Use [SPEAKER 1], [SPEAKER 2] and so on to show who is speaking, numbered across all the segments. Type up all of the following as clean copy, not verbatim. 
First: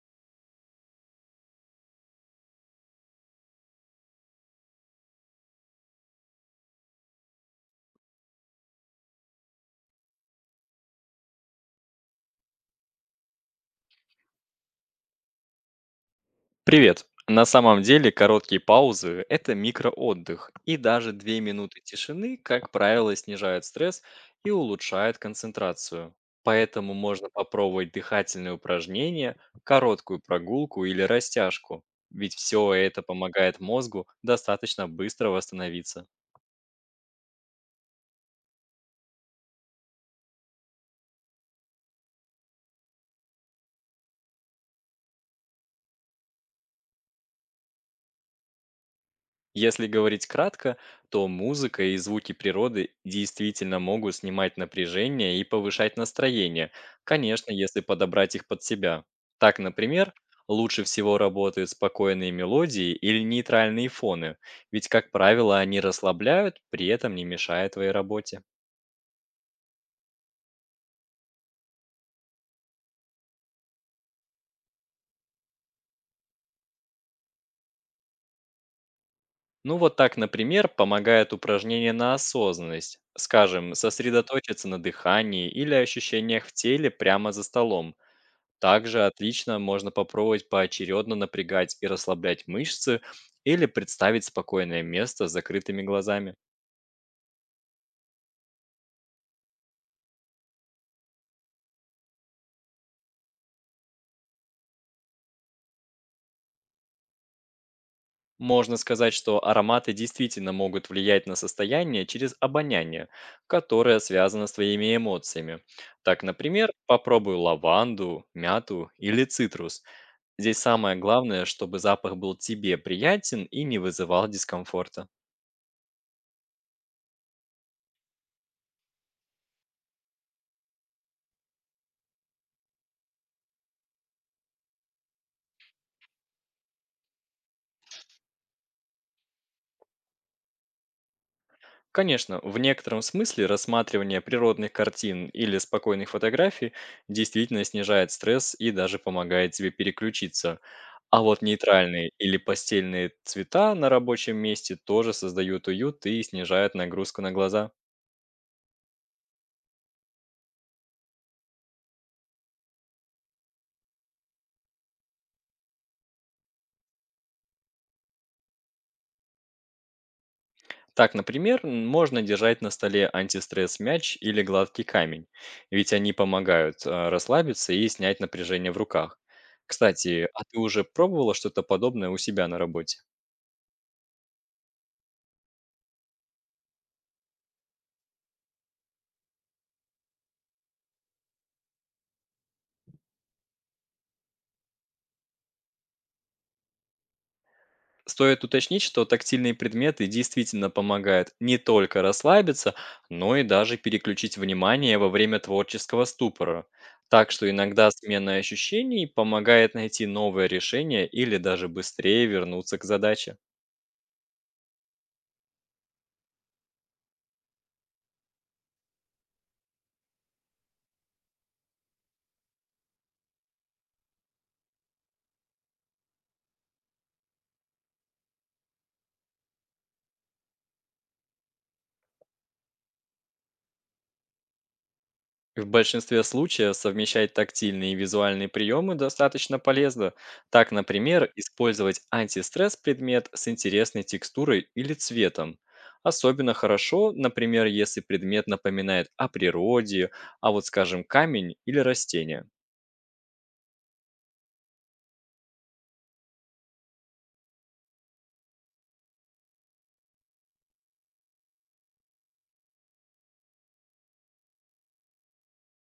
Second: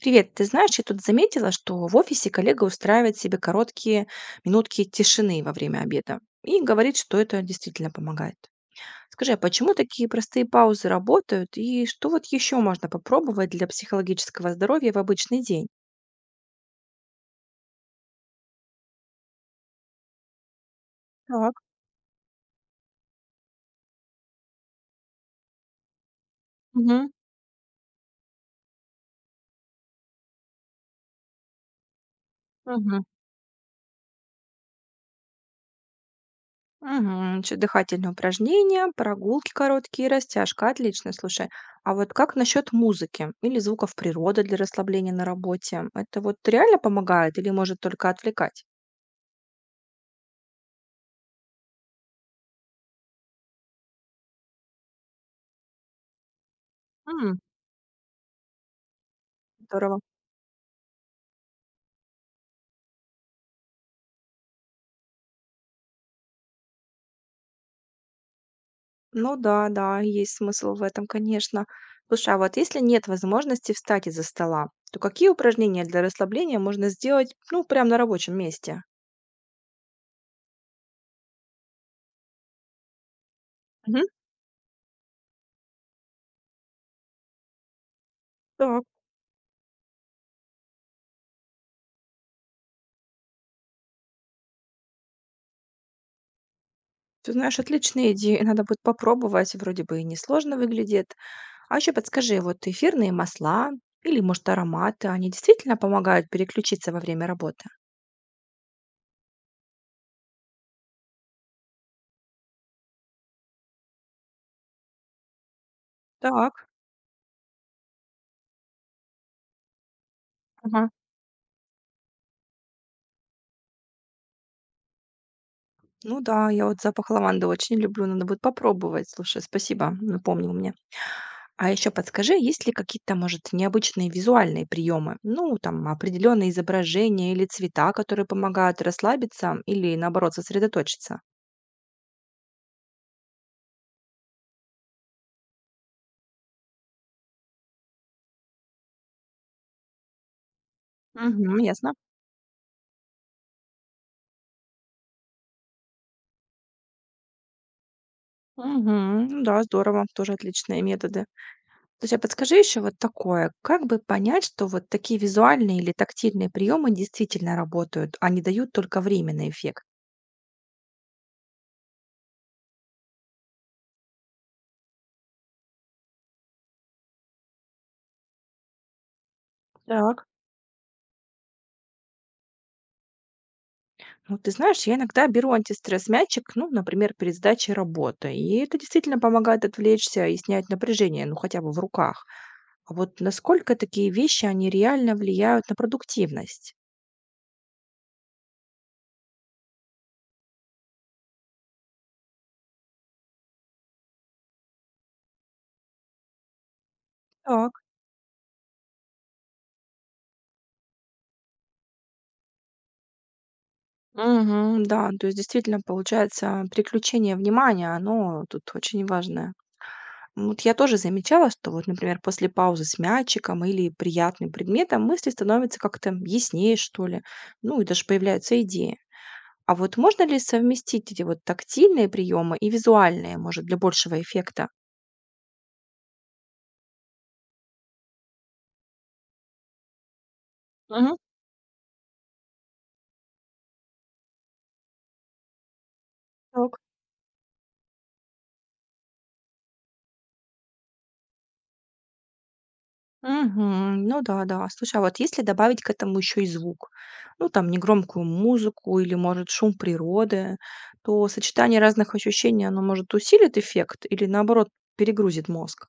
[SPEAKER 1] Привет, ты знаешь, я тут заметила, что в офисе коллега устраивает себе короткие минутки тишины во время обеда и говорит, что это действительно помогает. Скажи, а почему такие простые паузы работают и что вот еще можно попробовать для психологического здоровья в обычный день?
[SPEAKER 2] Привет! На самом деле короткие паузы– это микроотдых, и даже две
[SPEAKER 1] Так.
[SPEAKER 2] минуты тишины, как правило, снижают стресс и улучшают концентрацию. Поэтому
[SPEAKER 1] Мгм.
[SPEAKER 2] можно попробовать дыхательные упражнения, короткую прогулку или растяжку, ведь все это
[SPEAKER 1] Мгм.
[SPEAKER 2] помогает мозгу достаточно быстро восстановиться.
[SPEAKER 1] Угу, дыхательные упражнения, прогулки короткие, растяжка, отлично, слушай. А вот как насчет музыки или звуков природы для расслабления на работе? Это вот реально помогает или может только отвлекать?
[SPEAKER 2] Если говорить кратко, то музыка и звуки природы действительно могут снимать напряжение и повышать настроение, конечно, если подобрать их под себя. Так,
[SPEAKER 1] Здорово.
[SPEAKER 2] например, лучше всего работают спокойные мелодии или нейтральные фоны, ведь, как правило, они расслабляют, при этом не мешая твоей работе.
[SPEAKER 1] Ну да, да, есть смысл в этом, конечно. Слушай, а вот если нет возможности встать из-за стола, то какие упражнения для расслабления можно сделать, ну, прям на рабочем месте?
[SPEAKER 2] Ну вот так, например, помогает упражнение на осознанность, скажем,
[SPEAKER 1] Мгм.
[SPEAKER 2] сосредоточиться на дыхании или ощущениях в теле прямо за столом.
[SPEAKER 1] Так,
[SPEAKER 2] Также отлично можно попробовать поочередно напрягать и расслаблять мышцы или представить спокойное место с закрытыми глазами.
[SPEAKER 1] ты знаешь, отличная идея. Надо будет попробовать, вроде бы и несложно выглядит. А еще подскажи, вот эфирные масла или, может, ароматы, они действительно помогают переключиться во время работы?
[SPEAKER 2] Можно сказать, что ароматы действительно могут влиять на состояние через обоняние, которое связано с твоими эмоциями. Так,
[SPEAKER 1] Так.
[SPEAKER 2] например, попробуй лаванду, мяту или цитрус. Здесь
[SPEAKER 1] Ага.
[SPEAKER 2] самое главное, чтобы запах был тебе приятен и не вызывал дискомфорта.
[SPEAKER 1] Ну да, я вот запах лаванды очень люблю, надо будет попробовать. Слушай, спасибо, напомнил мне. А еще подскажи, есть ли какие-то, может, необычные визуальные приемы? Ну, там, определенные изображения или цвета, которые помогают расслабиться или, наоборот, сосредоточиться?
[SPEAKER 2] Конечно, в некотором смысле рассматривание природных картин или спокойных фотографий действительно снижает стресс и даже помогает тебе переключиться. А вот
[SPEAKER 1] Мгм, ясно.
[SPEAKER 2] нейтральные или постельные цвета на рабочем месте тоже создают уют и снижают нагрузку на глаза.
[SPEAKER 1] Мгм, да, здорово, тоже отличные методы. Слушай, а подскажи еще вот такое, как бы понять, что вот такие визуальные или тактильные приемы действительно работают, а не дают только временный эффект?
[SPEAKER 2] Так, например, можно держать на столе антистресс мяч или гладкий камень, ведь они помогают расслабиться и снять напряжение в руках.
[SPEAKER 1] Так.
[SPEAKER 2] Кстати, а ты уже пробовала что-то подобное у себя на работе?
[SPEAKER 1] Ну, ты знаешь, я иногда беру антистресс-мячик, ну, например, перед сдачей работы. И это действительно помогает отвлечься и снять напряжение, ну, хотя бы в руках. А вот насколько такие вещи, они реально влияют на продуктивность?
[SPEAKER 2] Стоит уточнить, что тактильные предметы действительно помогают не только расслабиться, но и даже переключить внимание во время творческого ступора. Так что
[SPEAKER 1] Так.
[SPEAKER 2] иногда смена ощущений помогает найти новое решение или даже быстрее вернуться к задаче.
[SPEAKER 1] Мгм, да, то есть действительно получается приключение внимания, оно тут очень важное. Вот я тоже замечала, что вот, например, после паузы с мячиком или приятным предметом мысли становятся как-то яснее, что ли. Ну и даже появляются идеи. А вот можно ли совместить эти вот тактильные приемы и визуальные, может, для большего эффекта?
[SPEAKER 2] В большинстве случаев совмещать тактильные и визуальные приемы достаточно полезно. Так,
[SPEAKER 1] Мгм.
[SPEAKER 2] например, использовать антистресс предмет с интересной текстурой или цветом. Особенно
[SPEAKER 1] Так.
[SPEAKER 2] хорошо, например, если предмет напоминает о природе, а вот, скажем, камень или растение.
[SPEAKER 1] Мгм. Ну да, да. Слушай, а вот если добавить к этому еще и звук, ну там негромкую музыку или, может, шум природы, то сочетание разных ощущений, оно может усилит эффект или наоборот перегрузит мозг?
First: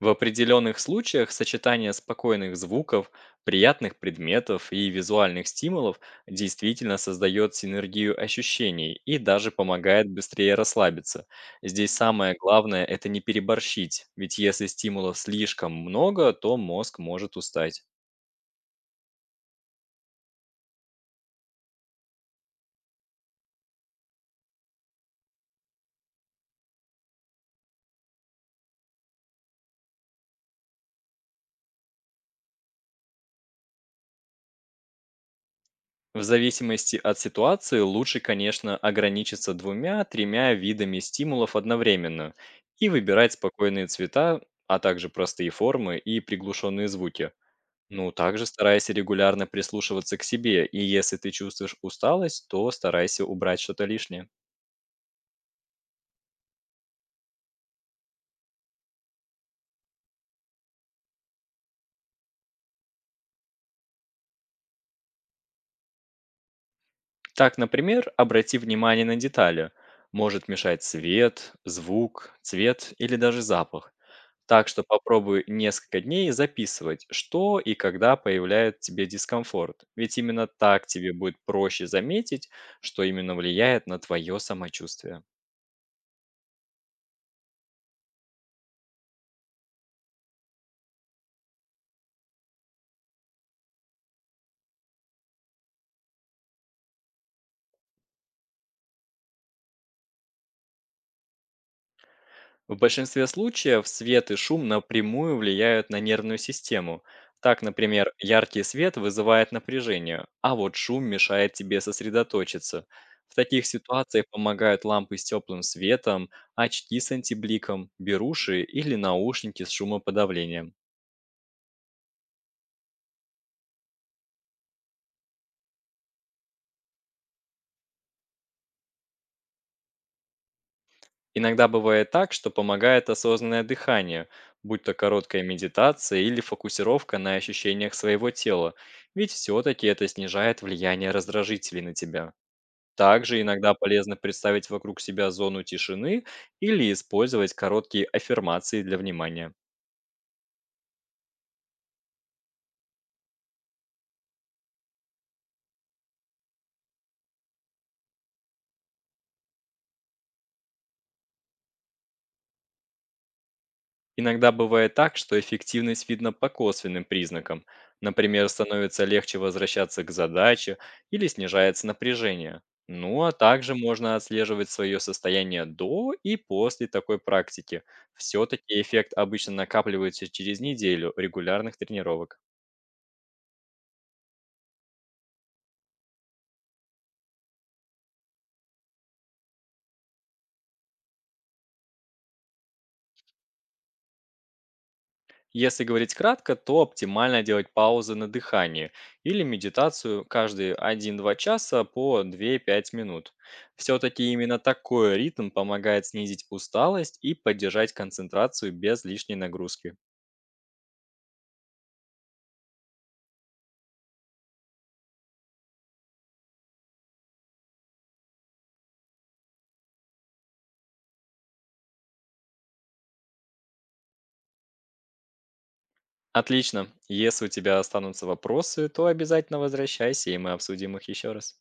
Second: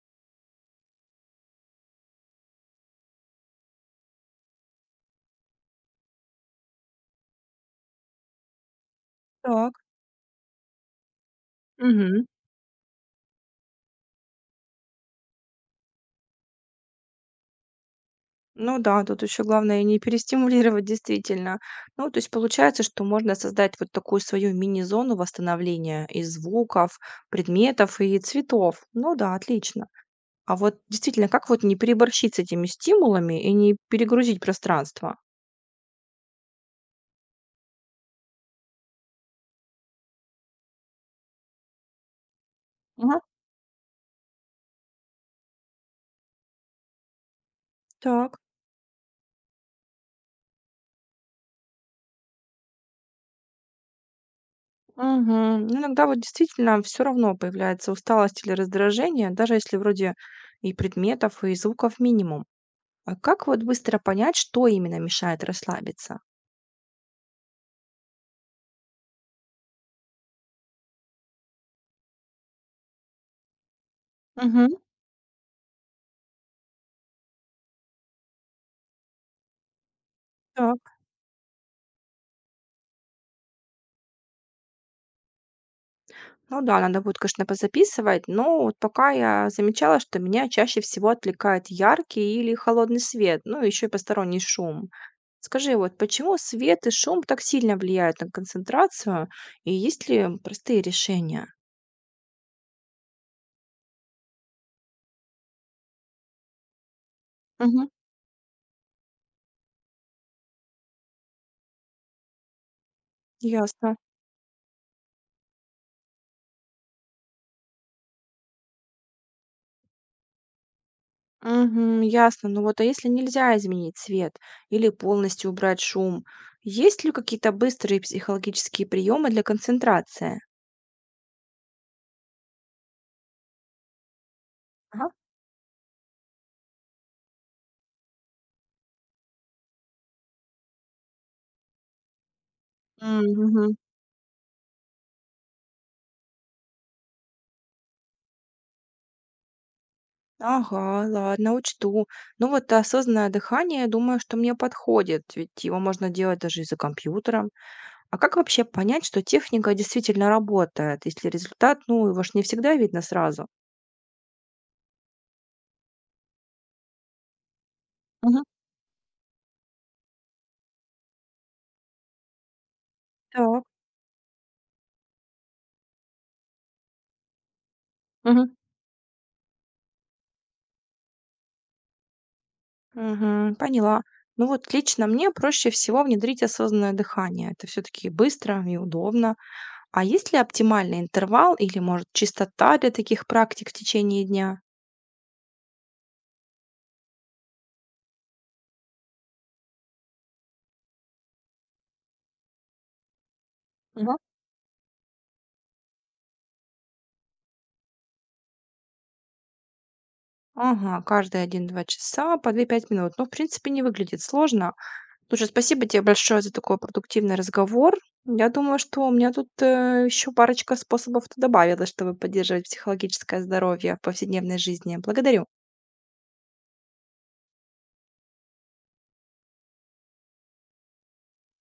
[SPEAKER 2] В определенных случаях сочетание спокойных звуков, приятных предметов и визуальных стимулов действительно создает синергию ощущений и даже
[SPEAKER 1] Так.
[SPEAKER 2] помогает быстрее расслабиться. Здесь самое главное– это не переборщить, ведь если стимулов слишком много, то мозг может устать.
[SPEAKER 1] Ну да, тут еще главное не перестимулировать действительно. Ну, то есть получается, что можно создать вот такую свою мини-зону восстановления из звуков, предметов и цветов. Ну да, отлично. А вот действительно, как вот не переборщить с этими стимулами и не перегрузить пространство?
[SPEAKER 2] В зависимости от ситуации лучше, конечно, ограничиться двумя-тремя видами стимулов одновременно и
[SPEAKER 1] Ага,
[SPEAKER 2] выбирать спокойные цвета, а также простые формы и приглушенные звуки. Ну,
[SPEAKER 1] так.
[SPEAKER 2] также старайся регулярно прислушиваться к себе, и если ты чувствуешь усталость, то старайся убрать что-то лишнее.
[SPEAKER 1] Мгм. Ну, иногда вот действительно все равно появляется усталость или раздражение, даже если вроде и предметов, и звуков минимум. А как вот быстро понять, что именно мешает расслабиться?
[SPEAKER 2] Так, например, обрати внимание на детали. Может мешать свет, звук, цвет или даже запах.
[SPEAKER 1] Мгм.
[SPEAKER 2] Так что попробуй несколько дней записывать, что и когда появляет тебе дискомфорт. Ведь именно так
[SPEAKER 1] Так.
[SPEAKER 2] тебе будет проще заметить, что именно влияет на твое самочувствие.
[SPEAKER 1] Ну да, надо будет, конечно, позаписывать, но вот пока я замечала, что меня чаще всего отвлекает яркий или холодный свет, ну еще и посторонний шум. Скажи, вот почему свет и шум так сильно влияют на концентрацию, и есть ли простые решения?
[SPEAKER 2] В большинстве случаев свет и шум напрямую влияют на нервную систему. Так,
[SPEAKER 1] Мгм.
[SPEAKER 2] например, яркий свет вызывает напряжение, а вот шум мешает тебе сосредоточиться. В таких
[SPEAKER 1] Ясно.
[SPEAKER 2] ситуациях помогают лампы с теплым светом, очки с антибликом, беруши или наушники с шумоподавлением.
[SPEAKER 1] Мгм, ясно. Ну вот, а если нельзя изменить цвет или полностью убрать шум, есть ли какие-то быстрые психологические приемы для концентрации?
[SPEAKER 2] Иногда бывает так, что помогает осознанное дыхание, будь то
[SPEAKER 1] Ага.
[SPEAKER 2] короткая медитация или фокусировка на ощущениях своего тела, ведь все-таки это снижает влияние раздражителей на тебя. Также
[SPEAKER 1] Мгм.
[SPEAKER 2] иногда полезно представить вокруг себя зону тишины или использовать короткие аффирмации для внимания.
[SPEAKER 1] Ага, ладно, учту. Ну вот осознанное дыхание, думаю, что мне подходит, ведь его можно делать даже и за компьютером. А как вообще понять, что техника действительно работает, если результат, ну, его ж не всегда видно сразу?
[SPEAKER 2] Иногда бывает так, что эффективность видна по косвенным признакам.
[SPEAKER 1] Мгм.
[SPEAKER 2] Например, становится легче возвращаться к задаче или снижается напряжение. Ну а
[SPEAKER 1] Так,
[SPEAKER 2] также можно отслеживать свое состояние до и после такой практики.
[SPEAKER 1] мгм.
[SPEAKER 2] Все-таки эффект обычно накапливается через неделю регулярных тренировок.
[SPEAKER 1] Мгм, поняла. Ну вот лично мне проще всего внедрить осознанное дыхание. Это все-таки быстро и удобно. А есть ли оптимальный интервал или, может, частота для таких практик в течение дня?
[SPEAKER 2] Если говорить кратко, то оптимально делать паузы на дыхании или медитацию каждые 1-2 часа по 2-5 минут. Все-таки именно такой ритм помогает снизить усталость и поддержать концентрацию без лишней нагрузки.
[SPEAKER 1] Ага, каждые 1-2 часа по 2-5 минут. Ну, в принципе, не выглядит сложно. Слушай, спасибо тебе большое за такой продуктивный разговор. Я думаю, что у меня тут еще парочка способов-то добавилось, чтобы поддерживать психологическое здоровье в повседневной жизни. Благодарю.
[SPEAKER 2] Отлично. Если у тебя останутся вопросы, то обязательно возвращайся, и мы обсудим их еще раз.